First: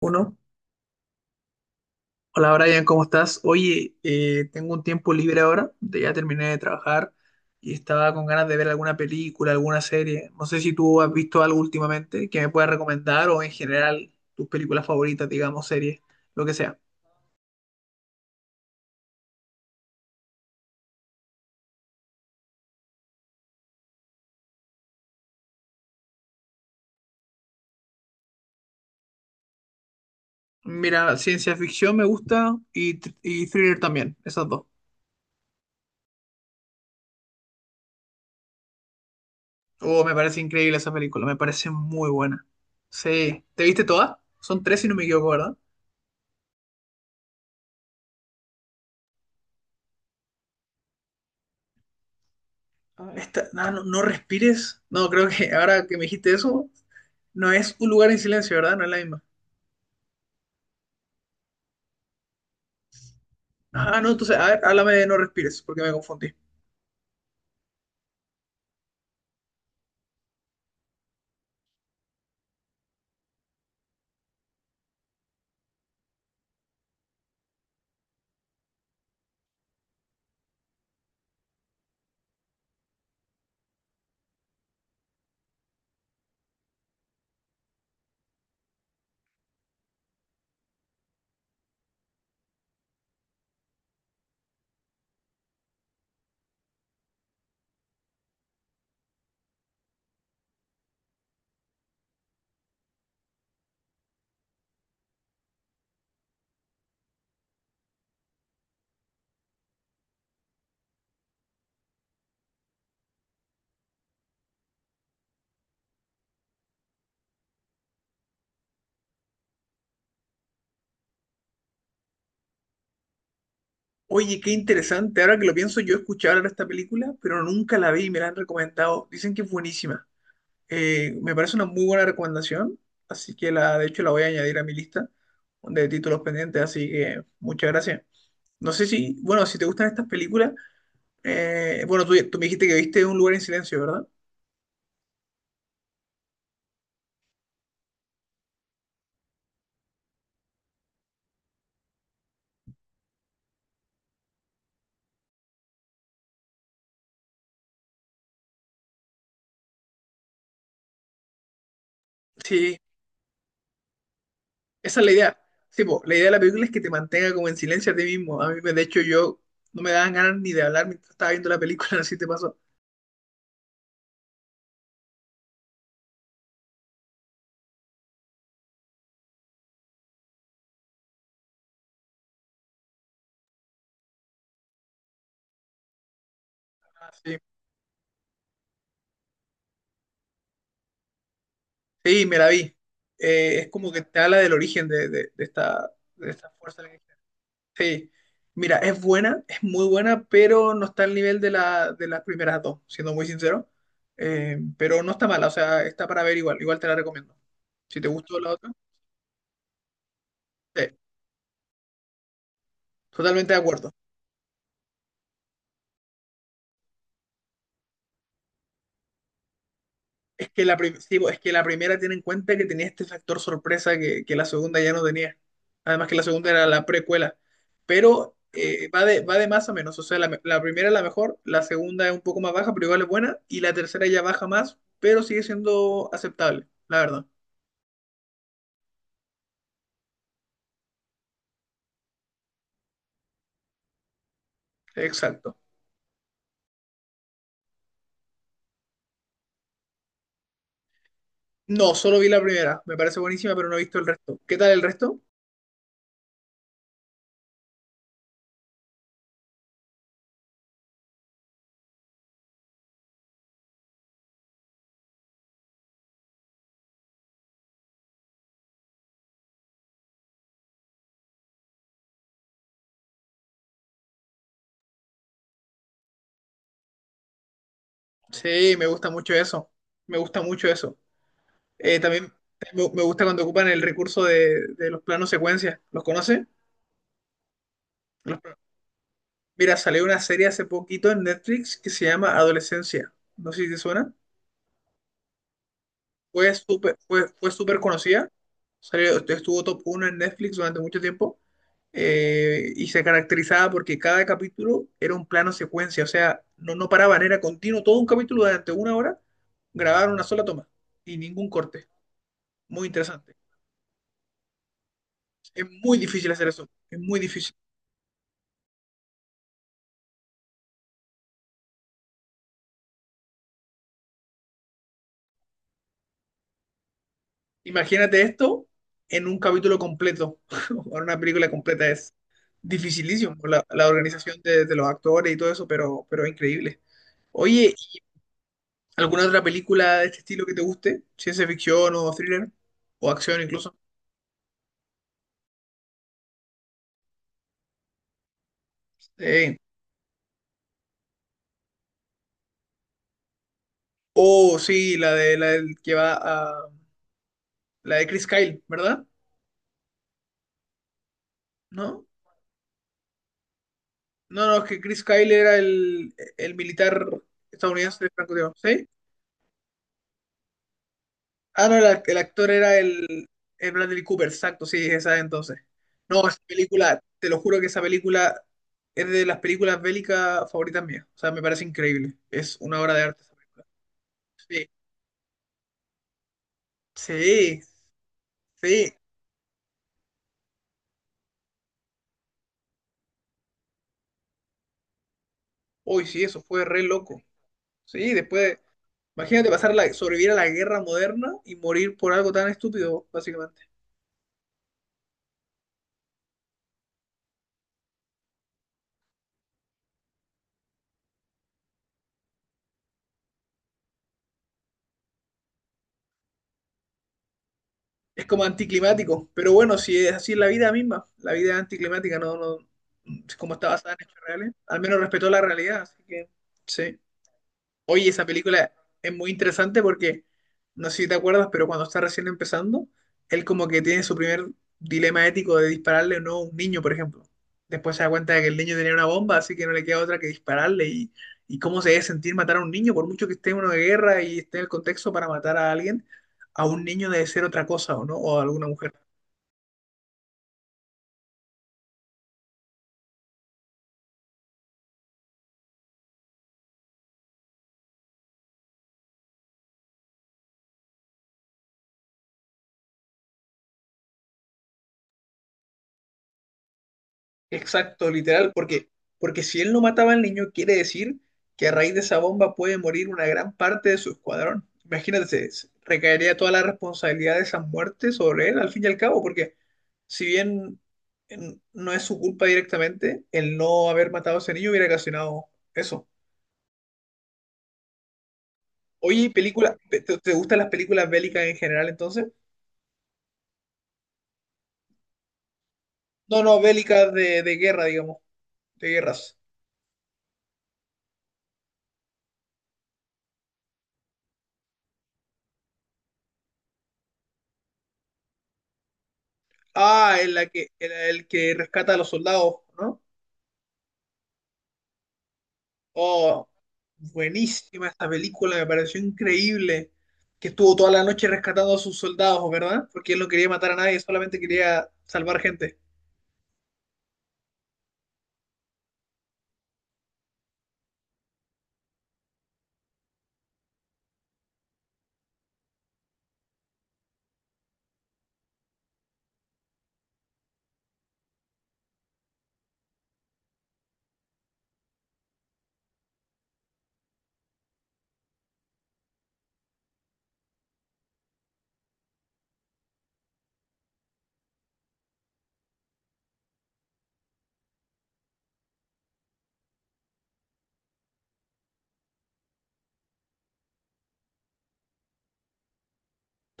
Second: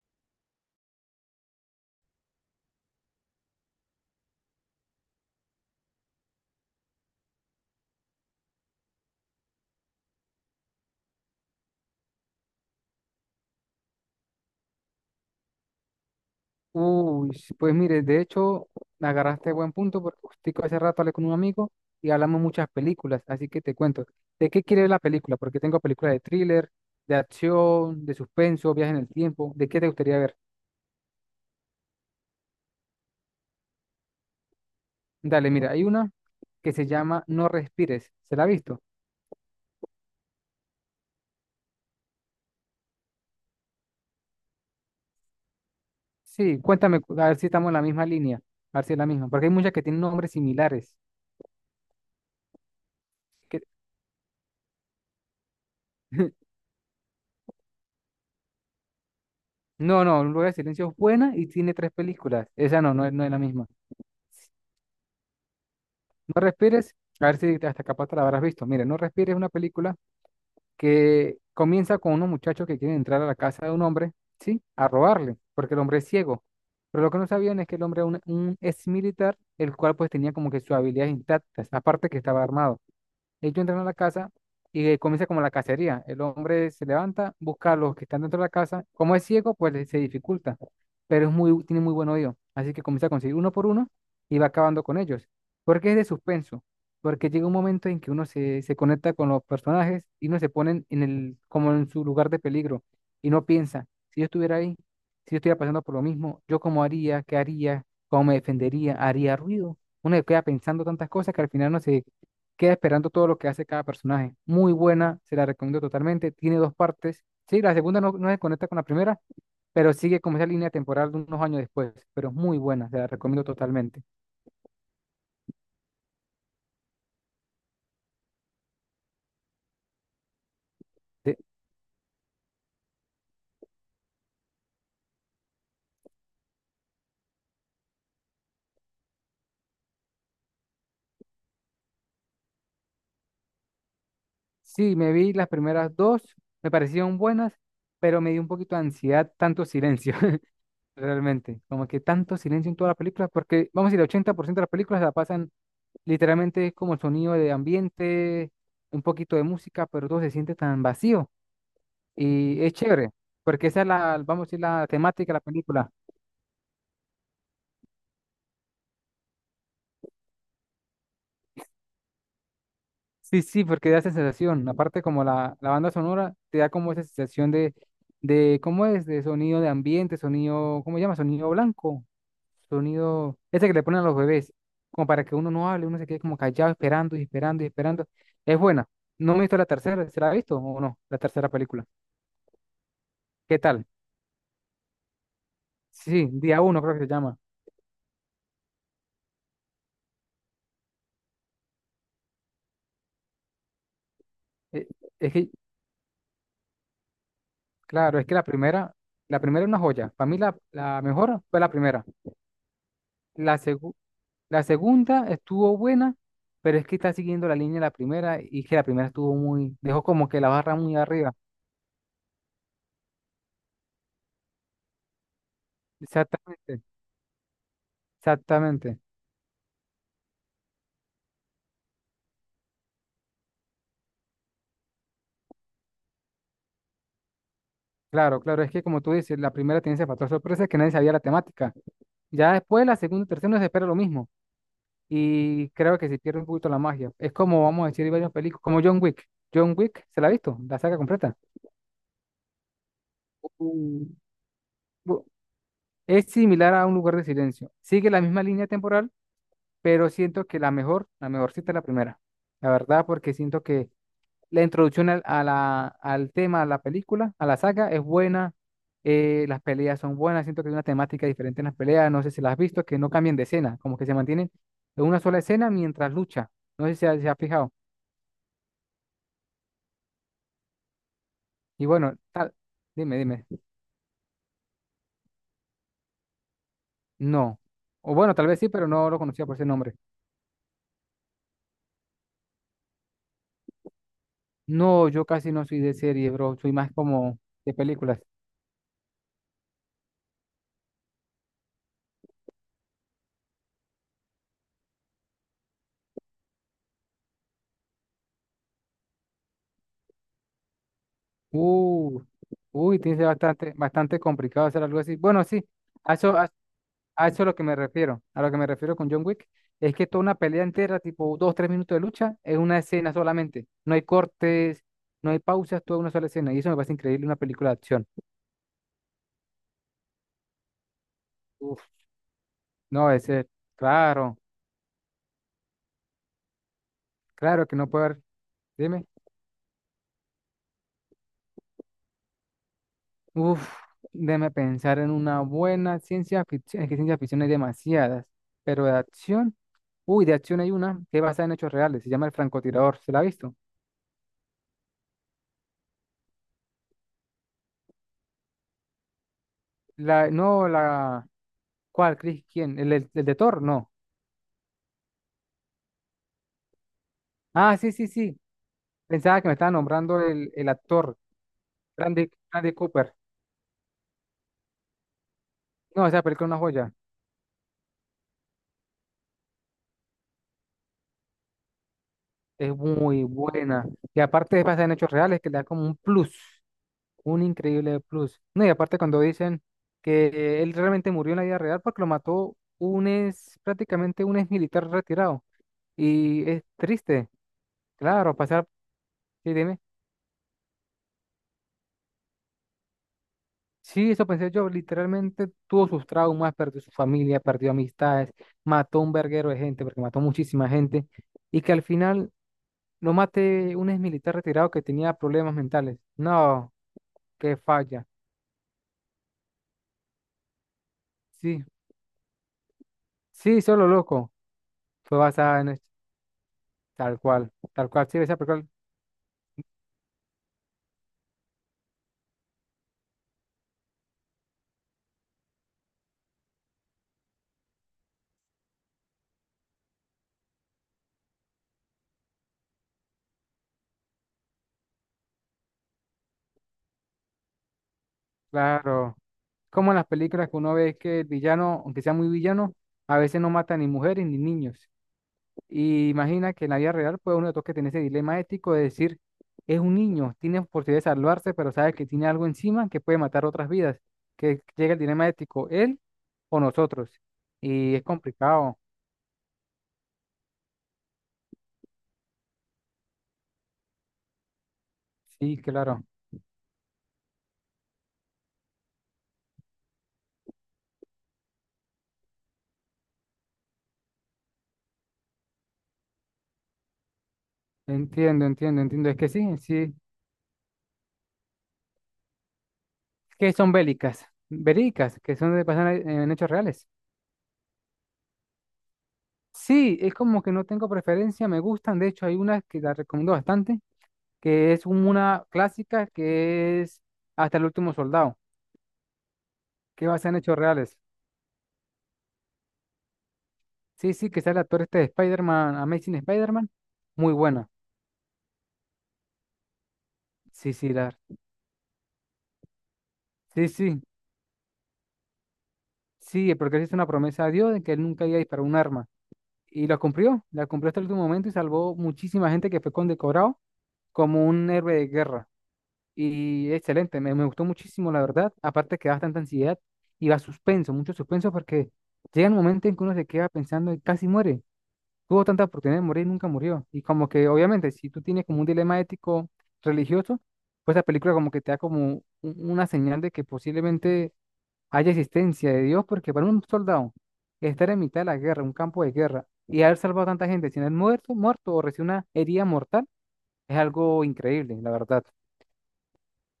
Uno, hola Brian, ¿cómo estás? Oye, tengo un tiempo libre ahora, ya terminé de trabajar y estaba con ganas de ver alguna película, alguna serie. No sé si tú has visto algo últimamente que me puedas recomendar o en general tus películas favoritas, digamos, series, lo que sea. Uy, sí, pues mire, de hecho, agarraste buen punto porque justico hace rato hablé con un amigo y hablamos muchas películas, así que te cuento. ¿De qué quiere la película? Porque tengo películas de thriller, de acción, de suspenso, viaje en el tiempo. ¿De qué te gustaría ver? Mira, ciencia ficción me gusta y thriller también, esas dos. Dale, mira, hay una que se llama No respires. ¿Se la ha visto? Oh, me parece increíble esa película, me parece muy buena. Sí, ¿te viste todas? Son tres si no me equivoco, ¿verdad? Sí, cuéntame, a ver si estamos en la misma línea, a ver si es la misma, porque hay muchas que tienen nombres similares. Esta, que- no, no, no respires. No, creo que ahora que me dijiste eso, no es un lugar en silencio, ¿verdad? No es la misma. No, no, Lugar de Silencio es buena y tiene tres películas. Esa no, no es la misma. Ah, no, entonces, a ver, háblame de No Respires, porque me confundí. No respires, a ver si hasta capaz te la habrás visto. Mire, No respires es una película que comienza con unos muchachos que quieren entrar a la casa de un hombre, ¿sí? A robarle, porque el hombre es ciego. Pero lo que no sabían es que el hombre era un ex militar, el cual pues tenía como que sus habilidades intactas, aparte que estaba armado. Ellos entran a la casa y comienza como la cacería. El hombre se levanta, busca a los que están dentro de la casa. Como es ciego, pues se dificulta, pero es muy, tiene muy buen oído. Así que comienza a conseguir uno por uno y va acabando con ellos. Porque es de suspenso, porque llega un momento en que uno se conecta con los personajes y uno se pone en el, como en su lugar de peligro y no piensa, si yo estuviera ahí, si yo estuviera pasando por lo mismo, yo cómo haría, qué haría, cómo me defendería, haría ruido. Uno se queda pensando tantas cosas que al final no se queda esperando todo lo que hace cada personaje. Muy buena, se la recomiendo totalmente. Tiene dos partes. Sí, la segunda no, no se conecta con la primera, pero sigue como esa línea temporal de unos años después. Pero es muy buena, se la recomiendo totalmente. Oye, qué interesante. Ahora que lo pienso, yo escuché hablar de esta película, pero nunca la vi y me la han recomendado. Dicen que es buenísima. Me De- parece una muy buena recomendación, así que de hecho la voy a añadir a mi lista de títulos pendientes, así que muchas gracias. No sé si, bueno, si te gustan estas películas, bueno, tú me dijiste que viste Un lugar en silencio, ¿verdad? sí, me vi las primeras dos, me parecieron buenas, pero me dio un poquito de ansiedad tanto silencio, realmente. Como que tanto silencio en toda la película, porque vamos a decir, el 80% de las películas la pasan literalmente es como el sonido de ambiente, un poquito de música, pero todo se siente tan vacío. Y es Sí. chévere, porque esa es la, vamos a decir, la Esa es la temática de la idea. Sí, película. po, la idea de la película es que te mantenga como en silencio a ti mismo. A mí, de hecho, yo no me daban ganas ni de hablar mientras estaba viendo la película, no sé si te pasó. Sí, sí, porque da esa sensación. Aparte, como la banda sonora, te da como esa sensación de, ¿cómo es? De sonido de ambiente, sonido, ¿cómo se llama? Sonido blanco, sonido, ese que le ponen a los bebés, como para que uno no hable, uno se quede como callado, Ah, esperando y sí. esperando y esperando. Es buena. No me he visto la tercera, ¿se la ha visto o no? La tercera película. Sí, me la vi. ¿Qué Es tal? como que te habla del origen Sí, de esta día fuerza uno creo que se alienígena. llama. Sí, mira, es buena, es muy buena, pero no está al nivel la, de las primeras dos, siendo muy sincero. Eh, Pero no está Es mala, que o sea, está para ver igual, igual te la recomiendo. Si te Claro, es que gustó la otra, la primera es una joya. Para mí la, sí, la mejor fue la primera. totalmente de La, acuerdo. segu- la segunda estuvo buena, pero es que está siguiendo la línea de la primera y que la primera estuvo muy, dejó como que la Es que barra muy sí, arriba. pues, es que la primera tiene en cuenta que tenía este factor sorpresa que la segunda ya no tenía. Además que la segunda era Exactamente, la precuela. Pero exactamente. Va de más a menos. O sea, la primera es la mejor, la segunda es un poco más baja, pero igual es buena. Y la tercera ya baja más, pero sigue siendo aceptable, la verdad. Claro, claro, es que como tú dices, la primera tiene ese factor sorpresa que nadie sabía la temática. Ya después la segunda y tercera no se espera lo mismo. Exacto. Y creo que se pierde un poquito la magia. Es como, vamos a decir, hay varias películas, como John Wick. John Wick, ¿se la ha visto? La saga completa. No, solo vi la primera. Me parece buenísima, pero no he visto el Uh, resto. ¿Qué tal el resto? Bu- Es similar a un lugar de silencio. Sigue la misma línea temporal, pero siento que la mejor, la mejorcita es la primera. La verdad, porque siento que la introducción al tema, a la película, a la saga, es buena. Las peleas son buenas. Siento que hay una temática diferente en las peleas. No sé si las has visto, que no cambian de escena, como que se mantienen en una sola escena mientras lucha. No sé si se ha fijado. Sí, me gusta mucho eso. Me gusta mucho eso. Y bueno, También tal, me dime, gusta cuando dime. ocupan el recurso de los planos secuencia. ¿Los conoce? No. O bueno, tal vez sí, pero no lo conocía por ese Mira, nombre. salió una serie hace poquito en Netflix que se llama Adolescencia. No sé si te suena. No, yo casi no soy de serie, bro. Soy más como Fue de súper películas. conocida. Salió, estuvo top 1 en Netflix durante mucho tiempo. Y se caracterizaba porque cada capítulo era un plano secuencia. O sea, no paraban, era continuo. Todo un capítulo durante una hora grabaron una sola toma y ningún corte. Uh, Muy uy, tiene que ser interesante. bastante complicado hacer algo así. Bueno, sí, Es muy a difícil eso, hacer a, eso. Es muy a eso es difícil. lo que me refiero. A lo que me refiero con John Wick es que toda una pelea entera, tipo dos, 3 minutos de lucha, es una escena solamente. No hay cortes, no hay pausas, toda una sola escena. Y eso me parece increíble, en una película de acción. Imagínate esto en un capítulo completo, o en una película Uf, completa. Es no, dificilísimo ese, la claro, organización de los actores y todo eso, pero es increíble. claro Oye, que no ¿y puede haber. Dime. alguna otra película de este estilo que te guste? Ciencia ficción o thriller, o acción Uf, incluso. déjame pensar en una buena ciencia ficción. Es que ciencia ficción hay demasiadas, pero de Eh, acción. Uy, de acción hay una que es basada en hechos reales. Se llama El francotirador. ¿Se la ha visto? oh, sí, la de la del que va a. La de Chris Kyle, ¿verdad? La, no, la. ¿No? ¿Cuál, Chris? ¿Quién? ¿El de Thor? No. No, no, es que Chris Kyle era el militar Ah, sí, estadounidense sí, de sí. francotirador. ¿Sí? Pensaba que me estaba nombrando el actor, Ah, no, el Randy, actor Randy era Cooper. El Bradley Cooper, exacto, sí, esa entonces. No, esa No, esa película es una joya. película, te lo juro que esa película es de las películas bélicas favoritas mías. O sea, me parece increíble. Es Es una obra de muy arte. buena. Y aparte es Sí, basada en hechos reales que le da como un plus. Un sí, increíble plus. No, y sí. aparte cuando dicen que él realmente murió en la vida real porque lo mató un ex, prácticamente un ex militar retirado. Hoy sí, eso Y es fue re loco. triste, Sí, claro, después, pasar, imagínate sí, pasar dime. la, sobrevivir a la guerra moderna y morir por algo tan estúpido, básicamente. Sí, eso pensé yo, literalmente tuvo sus traumas, perdió su familia, perdió amistades, mató un verguero de gente, porque mató muchísima gente, y que al final lo mate un ex militar retirado que tenía problemas mentales. No, qué falla. Es como anticlimático, pero bueno, si es así es la vida misma, la vida es Sí, anticlimática, no, no, es como sí, está solo basada en hechos loco. reales, al menos Fue respetó la basada en realidad, esto, así que sí. Tal Oye, cual, sí, esa esa película. película es muy interesante porque, no sé si te acuerdas, pero cuando está recién empezando, él como que tiene su primer dilema ético de dispararle o no a un niño, por ejemplo. Después se da cuenta de que el niño tenía una bomba, así que no le queda otra que dispararle. Y cómo se debe sentir matar a un niño, por mucho que esté en una guerra y esté en el contexto para matar a alguien, a un niño debe ser otra cosa, ¿o no? O a alguna mujer. Claro. Como en las películas que uno ve que el villano, aunque sea muy villano, a veces no mata ni mujeres ni niños. Y imagina que en la vida real, pues uno toca tener ese dilema ético de decir, es un niño, tiene posibilidad de salvarse, pero sabe que tiene algo encima que puede matar otras vidas. Que llega el dilema ético, él o nosotros. Y es Exacto, literal, complicado. porque, porque si él no mataba al niño, quiere decir que a raíz de esa bomba puede morir una gran parte de su escuadrón. Imagínate, Sí, claro. recaería toda la responsabilidad de esas muertes sobre él, al fin y al cabo, porque si bien no es su culpa directamente, el no haber matado a ese niño hubiera ocasionado eso. Entiendo, entiendo, entiendo. Es Oye, ¿y que sí, película, sí. Te gustan las películas bélicas en general entonces? Que son bélicas, bélicas que son de pasan en No, hechos no, reales. bélicas de guerra, digamos, de guerras. Sí, es como que no tengo preferencia, me gustan. De hecho, hay una que la recomiendo bastante, que es una clásica que es Hasta el último soldado, que Ah, basa en en la hechos que, en reales. el que rescata a los soldados, ¿no? Sí, sí, que sale el actor este de Spider-Man, Amazing Oh, Spider-Man. Muy buena. buenísima esta película, me pareció increíble que Sí, estuvo sí, toda la la, noche rescatando a sus soldados, ¿verdad? Porque él no quería sí, matar a nadie, sí, solamente quería salvar gente. sí, porque él hizo una promesa a Dios de que él nunca iba a disparar un arma. Y la cumplió hasta el último momento y salvó muchísima gente que fue condecorado como un héroe de guerra. Y excelente, me gustó muchísimo, la verdad. Aparte que da bastante ansiedad y va suspenso, mucho suspenso porque llega un momento en que uno se queda pensando y casi muere. Tuvo tanta oportunidad de morir, y nunca murió. Y como que obviamente si tú tienes como un dilema ético religioso, pues la película como que te da como una señal de que posiblemente haya existencia de Dios, porque para un soldado estar en mitad de la guerra, un campo de guerra, y haber salvado a tanta gente sin haber muerto, o recibir una herida mortal, es algo increíble, la verdad,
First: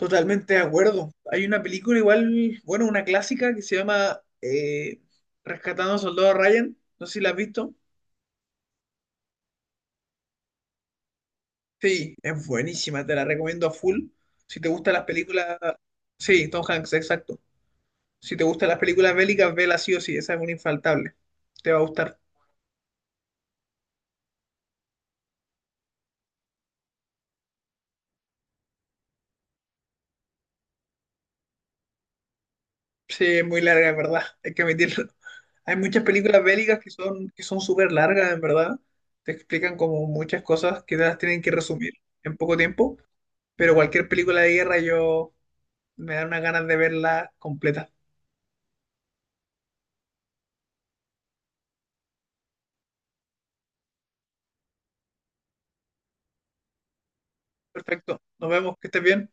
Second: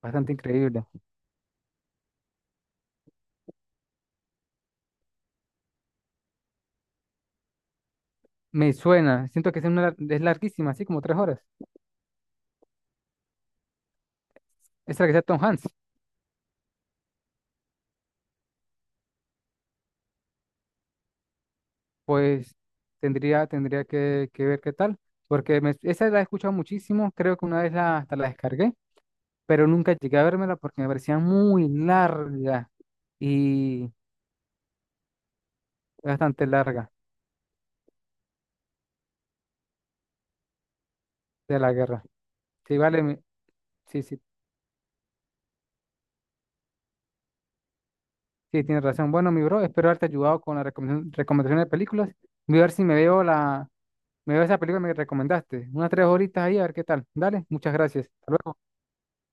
bastante de increíble. acuerdo. Hay una película igual, bueno, una clásica que se llama Rescatando a Soldado Ryan. No sé si la has visto. Me suena, siento que es, es larguísima, así como 3 horas. Sí, es buenísima, te la recomiendo a full. Si te gustan las Esa que sea Tom películas... Hanks, Sí, Tom Hanks, exacto. Si te gustan las películas bélicas, vela sí o sí, esa es una infaltable. Te va a gustar. pues que ver qué tal, porque esa la he escuchado muchísimo, creo que una vez la, hasta la descargué, pero nunca llegué a vérmela porque me parecía muy larga Sí, es muy larga, y en verdad, hay que admitirlo. Hay muchas películas bastante bélicas larga que son súper largas, en verdad. Te explican como muchas cosas que te las tienen que de la resumir guerra. en poco Sí, tiempo, vale, pero sí, cualquier sí, película de guerra yo me da unas ganas de verla completa. sí, tienes razón. Bueno, mi bro, espero haberte ayudado con la recomendación de películas. Voy a ver si me veo esa película que me recomendaste. Unas 3 horitas ahí, a ver qué tal. Dale, muchas gracias. Perfecto, Hasta nos luego. vemos, que estés bien.